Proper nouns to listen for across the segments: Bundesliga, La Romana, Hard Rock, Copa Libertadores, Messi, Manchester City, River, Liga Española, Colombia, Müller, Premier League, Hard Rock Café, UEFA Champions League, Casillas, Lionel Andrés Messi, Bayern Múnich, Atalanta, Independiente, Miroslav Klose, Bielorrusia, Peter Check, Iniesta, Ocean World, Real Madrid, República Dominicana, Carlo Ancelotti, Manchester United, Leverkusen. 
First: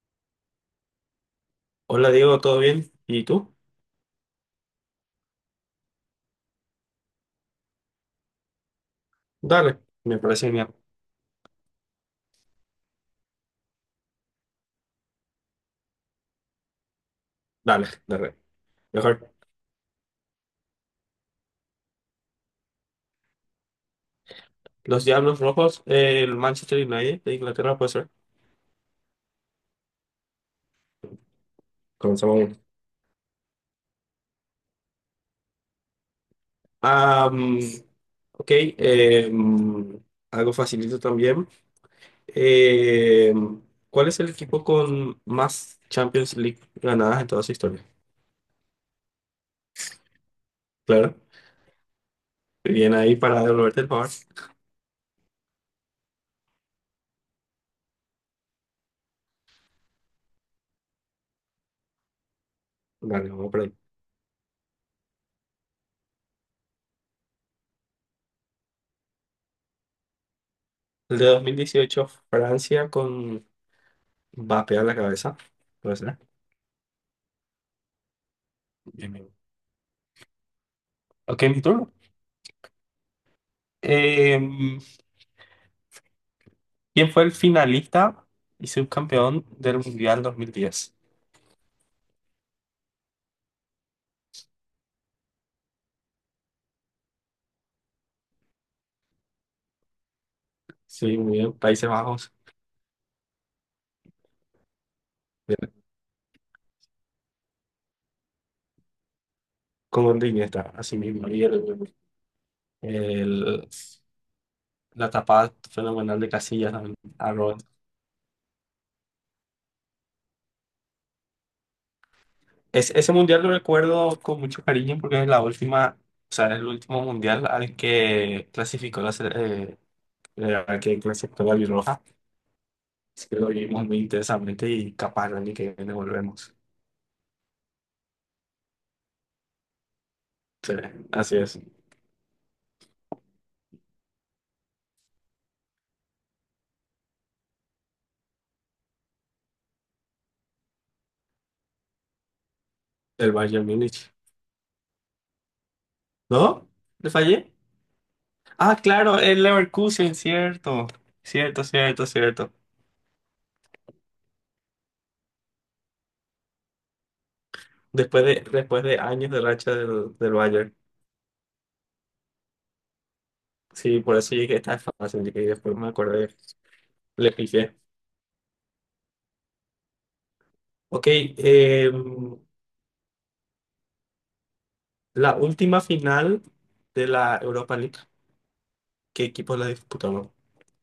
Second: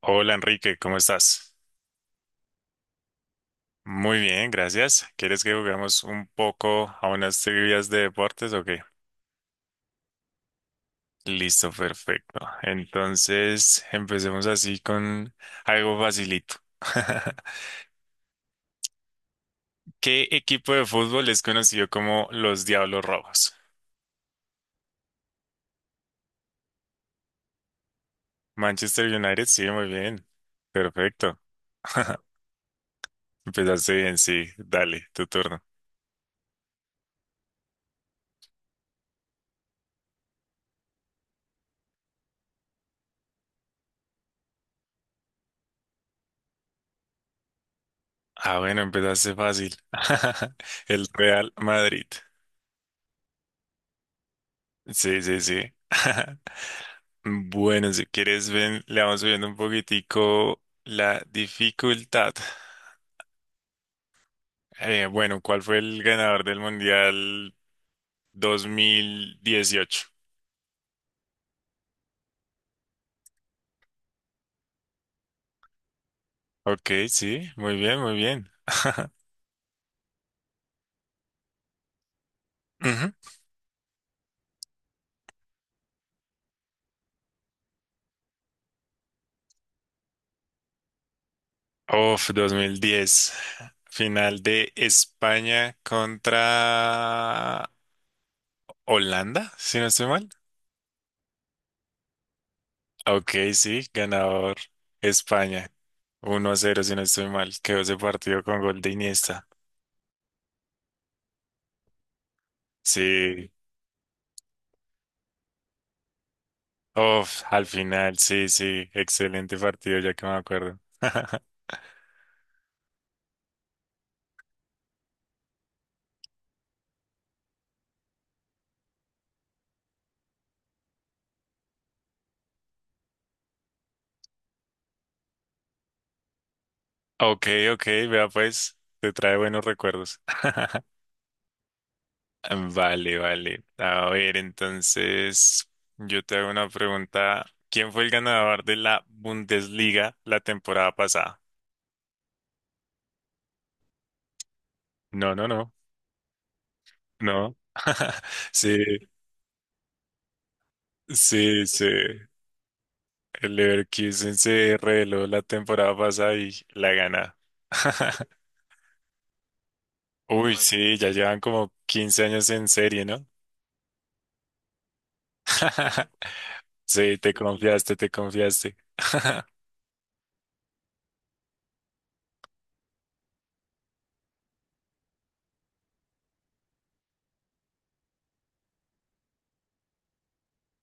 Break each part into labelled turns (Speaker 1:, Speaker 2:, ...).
Speaker 1: Hola Enrique, ¿cómo estás?
Speaker 2: Hola Diego, ¿todo bien? ¿Y tú?
Speaker 1: Muy bien, gracias. ¿Quieres que juguemos un poco a unas trivias de deportes o qué?
Speaker 2: Dale, me parece bien.
Speaker 1: Listo, perfecto. Entonces, empecemos así con algo facilito.
Speaker 2: Dale, dale. Mejor.
Speaker 1: ¿Qué equipo de fútbol es conocido como los Diablos Rojos?
Speaker 2: Los Diablos Rojos, el Manchester United de Inglaterra, puede ser.
Speaker 1: Manchester United, sí, muy bien. Perfecto.
Speaker 2: Comenzamos. Uno.
Speaker 1: Empezaste bien, sí. Dale, tu turno.
Speaker 2: Ah, mm, ok, algo facilito también. Eh, ¿Cuál es el equipo con más Champions League ganadas en toda su historia?
Speaker 1: Ah, bueno, empezaste fácil. El
Speaker 2: Claro,
Speaker 1: Real Madrid.
Speaker 2: bien ahí para devolverte el favor.
Speaker 1: Sí, sí, sí. Bueno, si quieres, ven, le vamos subiendo un poquitico la dificultad.
Speaker 2: Dale, vamos por ahí.
Speaker 1: Bueno, ¿cuál fue el ganador del Mundial 2018?
Speaker 2: El de 2018 Francia con Mbappé a la cabeza, puede ser.
Speaker 1: Ok, sí, muy bien, muy bien.
Speaker 2: Bien, bien. Ok, mi turno.
Speaker 1: Ujú.
Speaker 2: Em, ¿Quién fue el finalista y subcampeón del Mundial 2010?
Speaker 1: Of 2010, final de España contra Holanda, si no estoy mal.
Speaker 2: Sí, muy bien. Países Bajos.
Speaker 1: Ok, sí, ganador España. 1-0, si no estoy mal. Quedó ese partido con gol de Iniesta.
Speaker 2: Como en está, así mismo.
Speaker 1: Sí,
Speaker 2: El- la tapada fenomenal de Casillas también, a
Speaker 1: uf,
Speaker 2: Robben.
Speaker 1: al final, sí, sí, excelente partido, ya que me acuerdo.
Speaker 2: Ese mundial lo recuerdo con mucho cariño porque es la última, o sea, es el último mundial al que clasificó al que clasificó la Bielorrusia. Así que lo vivimos muy intensamente y capaz, ni que viene volvemos.
Speaker 1: Ok, ok, vea pues, te trae buenos recuerdos.
Speaker 2: Sí, así es.
Speaker 1: Vale, vale. A ver, entonces, yo te hago una pregunta. ¿Quién fue el ganador de la Bundesliga la temporada pasada?
Speaker 2: El Bayern Múnich.
Speaker 1: No, no, no,
Speaker 2: ¿No? ¿Le fallé?
Speaker 1: no. Sí,
Speaker 2: Ah, claro, el Leverkusen, cierto. Cierto,
Speaker 1: sí, sí.
Speaker 2: cierto, cierto.
Speaker 1: El Leverkusen se reveló la temporada pasada y la gana.
Speaker 2: Después de, después de años de racha del
Speaker 1: Uy,
Speaker 2: Bayern.
Speaker 1: sí, ya llevan como 15 años en serie, ¿no?
Speaker 2: Sí, por eso llegué tan fácil. Llegué y después me acordé.
Speaker 1: Sí,
Speaker 2: Le
Speaker 1: te
Speaker 2: pifié.
Speaker 1: confiaste, te confiaste.
Speaker 2: Ok, la última final de la Europa League. ¿Qué equipos la disputaron?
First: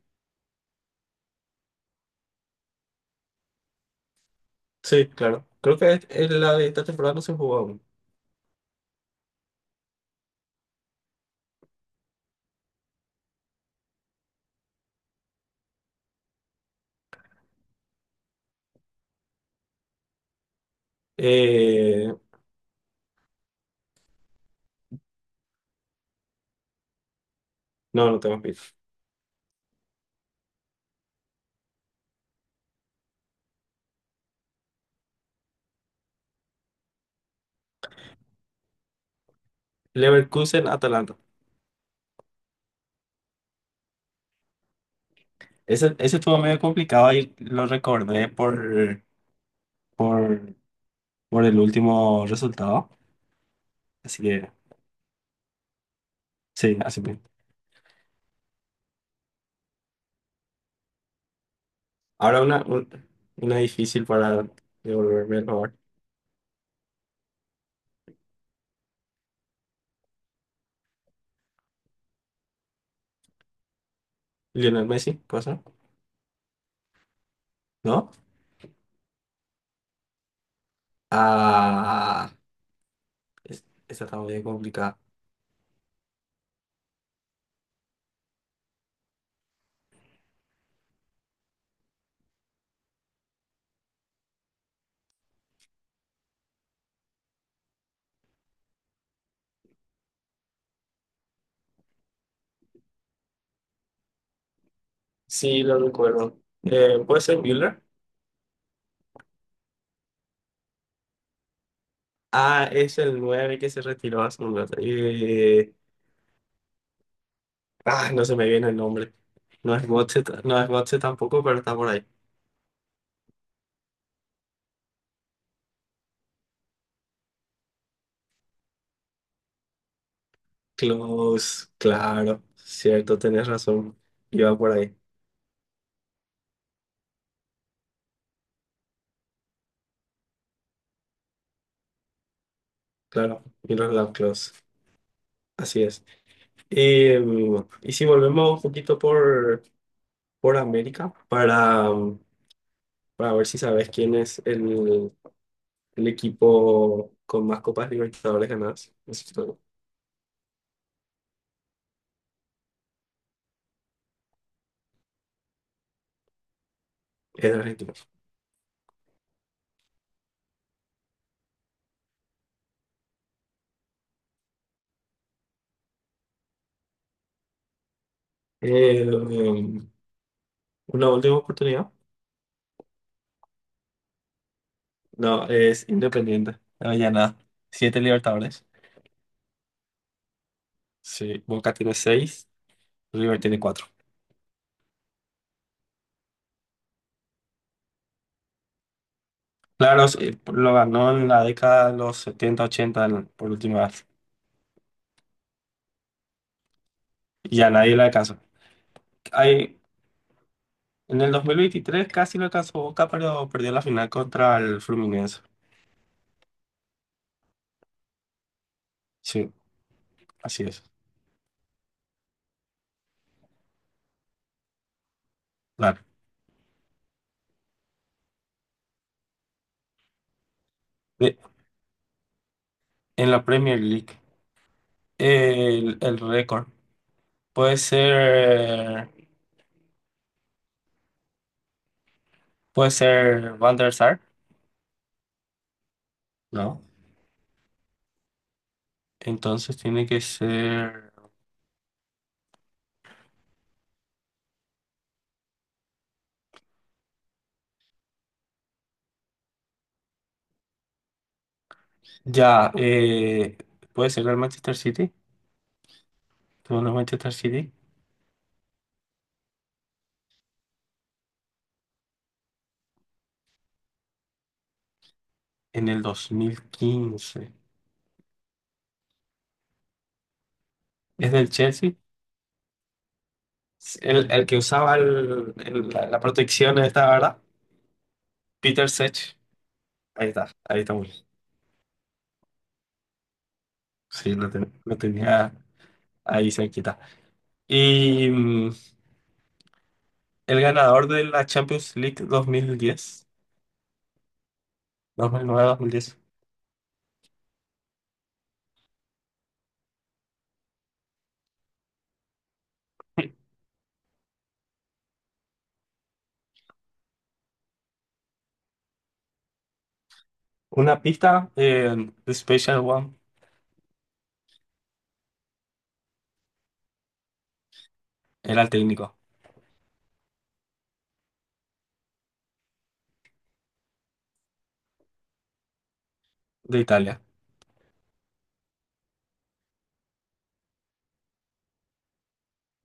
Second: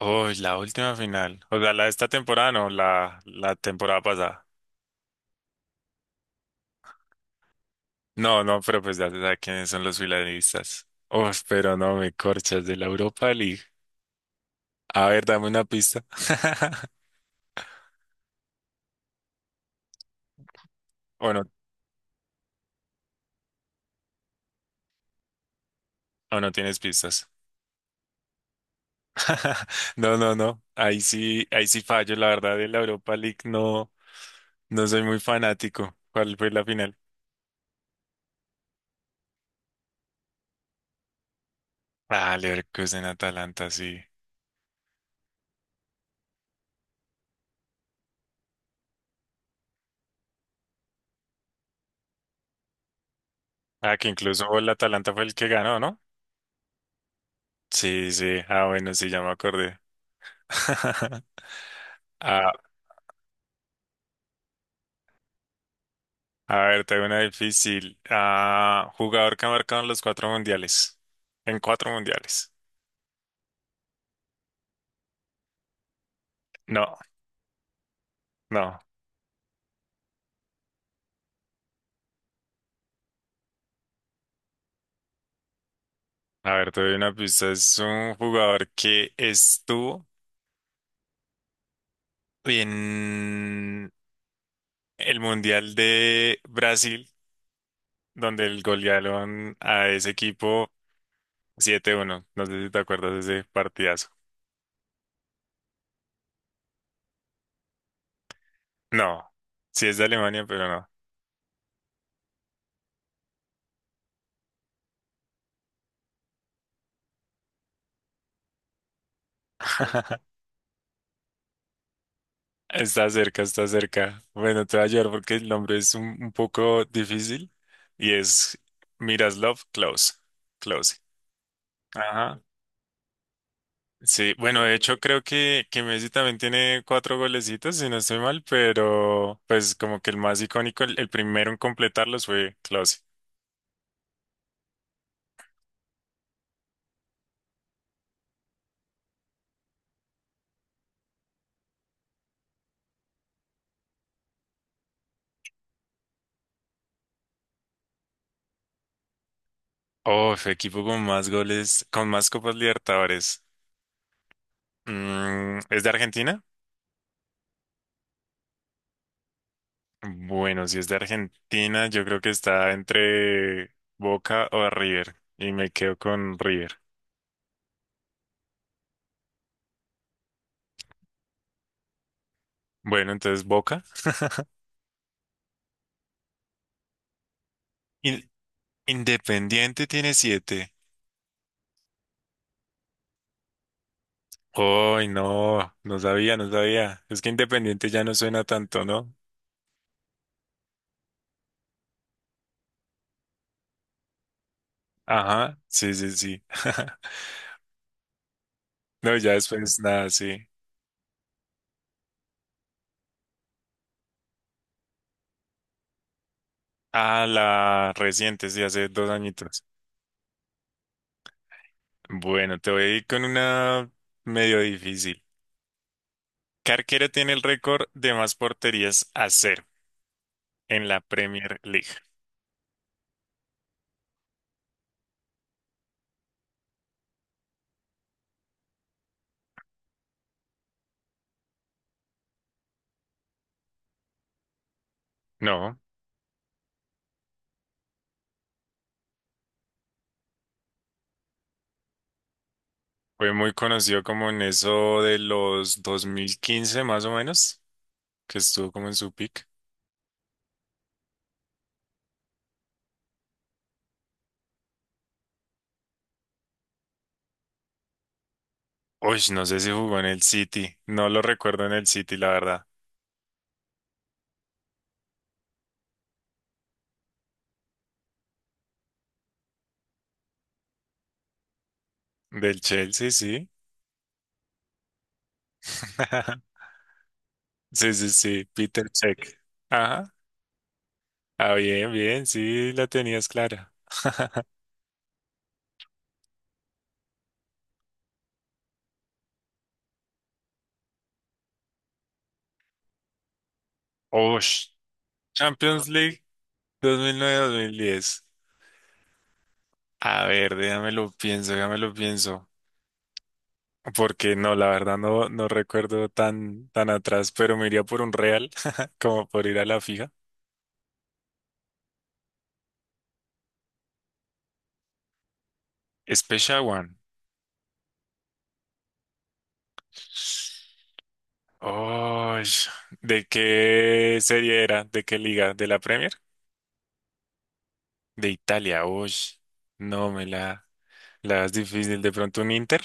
Speaker 1: Uy, la última final. O sea, la de esta temporada, no, la temporada pasada.
Speaker 2: Sí, claro. Creo que es la de esta temporada no se jugó aún.
Speaker 1: No, no, pero pues ya se sabe quiénes son los finalistas. Uf, pero no me corchas de la Europa League. A ver, dame una pista. O no,
Speaker 2: Eh,
Speaker 1: o no tienes pistas.
Speaker 2: no, no tengo pif.
Speaker 1: No, no, no. Ahí sí fallo. La verdad, de la Europa League no, no soy muy fanático. ¿Cuál fue la final?
Speaker 2: Leverkusen, Atalanta.
Speaker 1: Ah, Leverkusen Atalanta, sí.
Speaker 2: Ese estuvo medio complicado y lo recordé por, por el último resultado.
Speaker 1: Ah, que
Speaker 2: Así que,
Speaker 1: incluso el Atalanta fue el que ganó, ¿no?
Speaker 2: sí, así mismo.
Speaker 1: Sí, sí. Ah, bueno, sí, ya me acordé.
Speaker 2: Ahora
Speaker 1: Ah,
Speaker 2: una, una difícil para devolverme el favor.
Speaker 1: a ver, tengo una difícil. Ah, jugador que ha marcado en los cuatro mundiales. En cuatro mundiales.
Speaker 2: Lionel Messi, cosa,
Speaker 1: No,
Speaker 2: ¿no?
Speaker 1: no.
Speaker 2: Ah, esta está muy complicada.
Speaker 1: A ver, te doy una pista. Es un jugador que estuvo en el Mundial de Brasil, donde el golearon a ese equipo 7-1. No sé si te acuerdas de ese partidazo.
Speaker 2: Sí, lo recuerdo. ¿Puede ser Müller?
Speaker 1: No, sí es de Alemania, pero no.
Speaker 2: Ah, es el nueve que se retiró hace un rato. No se me viene el nombre. No es Götze, no es Götze tampoco, pero está por ahí.
Speaker 1: Está cerca, está cerca. Bueno, te voy a ayudar porque el nombre es un poco difícil y es Miroslav Klose. Klose.
Speaker 2: Close,
Speaker 1: Ajá.
Speaker 2: claro, cierto, tenés razón.
Speaker 1: Sí,
Speaker 2: Iba
Speaker 1: bueno,
Speaker 2: por
Speaker 1: de
Speaker 2: ahí.
Speaker 1: hecho creo que Messi también tiene cuatro golecitos, si no estoy mal, pero pues como que el más icónico, el primero en completarlos fue Klose.
Speaker 2: Claro, Miller Lovelock, así es. Y si volvemos un poquito por América para ver si sabes quién es el equipo con más Copas Libertadores ganadas. Es todo.
Speaker 1: Oh, fue equipo con más goles, con más Copas Libertadores. Mm, ¿es de Argentina?
Speaker 2: Es de Argentina.
Speaker 1: Bueno, si es de Argentina, yo creo que está entre Boca o River. Y me quedo con River.
Speaker 2: Eh, mm, una última oportunidad.
Speaker 1: Bueno, entonces Boca.
Speaker 2: No, es Independiente. No, ya nada. Siete
Speaker 1: In-
Speaker 2: Libertadores.
Speaker 1: Independiente tiene siete.
Speaker 2: Sí, Boca tiene seis, River tiene cuatro.
Speaker 1: Ay, no, no sabía, no sabía. Es que Independiente ya no suena tanto, ¿no?
Speaker 2: Claro, sí, lo ganó en la década de los 70 80 por última vez.
Speaker 1: Ajá, sí, sí, sí.
Speaker 2: Y a nadie le alcanzó.
Speaker 1: No, ya después
Speaker 2: Ahí,
Speaker 1: nada, sí.
Speaker 2: en el 2023 casi lo alcanzó Boca, pero perdió la final contra el Fluminense.
Speaker 1: Ah, la reciente, sí, hace dos
Speaker 2: Sí,
Speaker 1: añitos.
Speaker 2: así es.
Speaker 1: Bueno, te voy a ir con una medio difícil.
Speaker 2: Claro.
Speaker 1: ¿Qué arquero tiene el récord de más porterías a cero en la
Speaker 2: De-
Speaker 1: Premier League?
Speaker 2: en la Premier League. El récord. Puede ser. Puede ser Van der Sar.
Speaker 1: No,
Speaker 2: No. Entonces tiene que ser.
Speaker 1: fue muy conocido como en eso de los 2015 más o menos, que estuvo como en su pick.
Speaker 2: Ya, puede ser el Manchester City. Tuvo el Manchester City
Speaker 1: Uy, no sé si jugó en el City, no lo recuerdo en el City, la verdad.
Speaker 2: en el 2015. ¿Es del Chelsea?
Speaker 1: Del Chelsea, sí.
Speaker 2: El que usaba la protección esta, ¿verdad?
Speaker 1: Sí, sí, sí, Peter
Speaker 2: Peter Sech.
Speaker 1: Check. Ajá.
Speaker 2: Ahí está, ahí estamos.
Speaker 1: Ah, bien, bien, sí, la tenías clara.
Speaker 2: Sí, lo tenía ahí cerquita. Y mm, ¿El ganador de la Champions League dos mil diez,
Speaker 1: Uy,
Speaker 2: nueve dos mil nueve-dos
Speaker 1: Champions
Speaker 2: mil diez?
Speaker 1: League. 2009-2010. A ver, déjame lo pienso, déjame lo pienso. Porque no, la verdad no, no recuerdo tan, tan atrás, pero me iría por un real, como por ir a la fija.
Speaker 2: Una pista, The Special One,
Speaker 1: Special One.
Speaker 2: era el técnico
Speaker 1: Oh, ¿de qué serie era? ¿De qué liga? ¿De la Premier?
Speaker 2: de Italia.
Speaker 1: De Italia. Uy, no, me la das difícil. ¿De pronto un Inter?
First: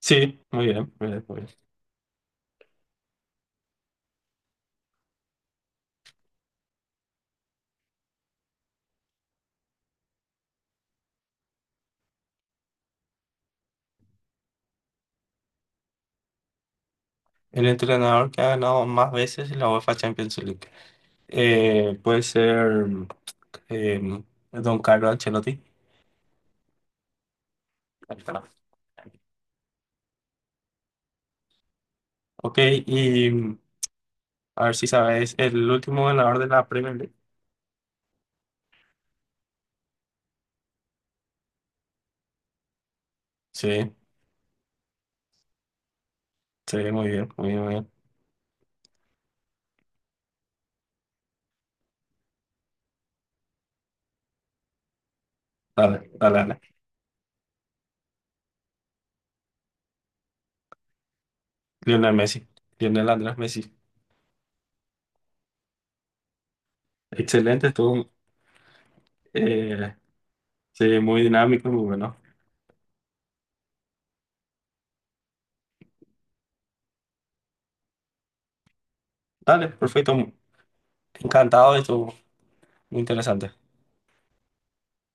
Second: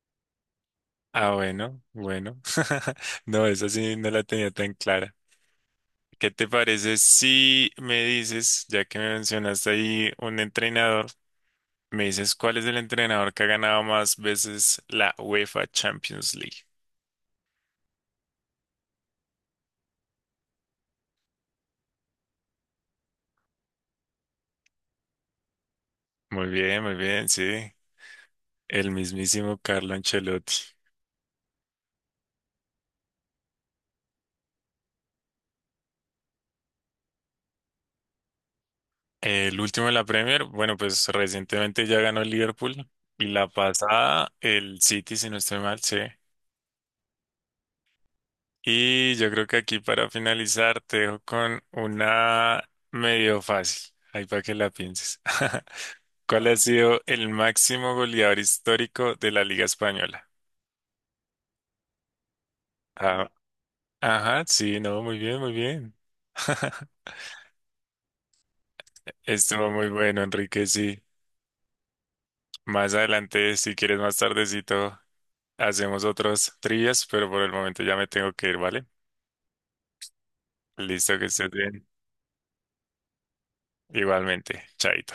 Speaker 2: Sí, muy bien, muy bien,
Speaker 1: Ah,
Speaker 2: muy bien.
Speaker 1: bueno, bueno. No, esa sí no la tenía tan clara. ¿Qué te parece si me dices, ya que me mencionaste ahí un entrenador, me dices cuál es el entrenador que ha ganado más veces la UEFA Champions League?
Speaker 2: El entrenador que ha ganado más veces la UEFA Champions League. Puede ser eh, Don Carlo Ancelotti.
Speaker 1: Muy bien, sí.
Speaker 2: Ahí está.
Speaker 1: El mismísimo Carlo Ancelotti.
Speaker 2: Ok, y mm, a ver si sabes, el último ganador de la Premier League.
Speaker 1: El último de la Premier, bueno, pues recientemente ya ganó el Liverpool y la
Speaker 2: Sí,
Speaker 1: pasada el City, si no estoy mal, sí.
Speaker 2: sí, muy bien, muy bien, muy bien.
Speaker 1: Y yo creo que aquí para finalizar te dejo con una medio fácil, ahí para que la pienses.
Speaker 2: Dale, dale,
Speaker 1: ¿Cuál ha
Speaker 2: dale.
Speaker 1: sido el máximo goleador histórico de la Liga Española?
Speaker 2: Lionel Messi, Lionel
Speaker 1: Ah,
Speaker 2: Andrés Messi.
Speaker 1: ajá, sí, no, muy bien, muy bien.
Speaker 2: Excelente, estuvo
Speaker 1: Estuvo muy
Speaker 2: eh,
Speaker 1: bueno, Enrique,
Speaker 2: sí,
Speaker 1: sí.
Speaker 2: muy dinámico, muy bueno.
Speaker 1: Más adelante, si quieres más tardecito, hacemos otros trivias, pero por el momento ya me tengo que ir, ¿vale?
Speaker 2: Dale, perfecto.
Speaker 1: Listo, que estés
Speaker 2: Encantado de
Speaker 1: bien.
Speaker 2: esto, muy interesante.
Speaker 1: Igualmente, chaito.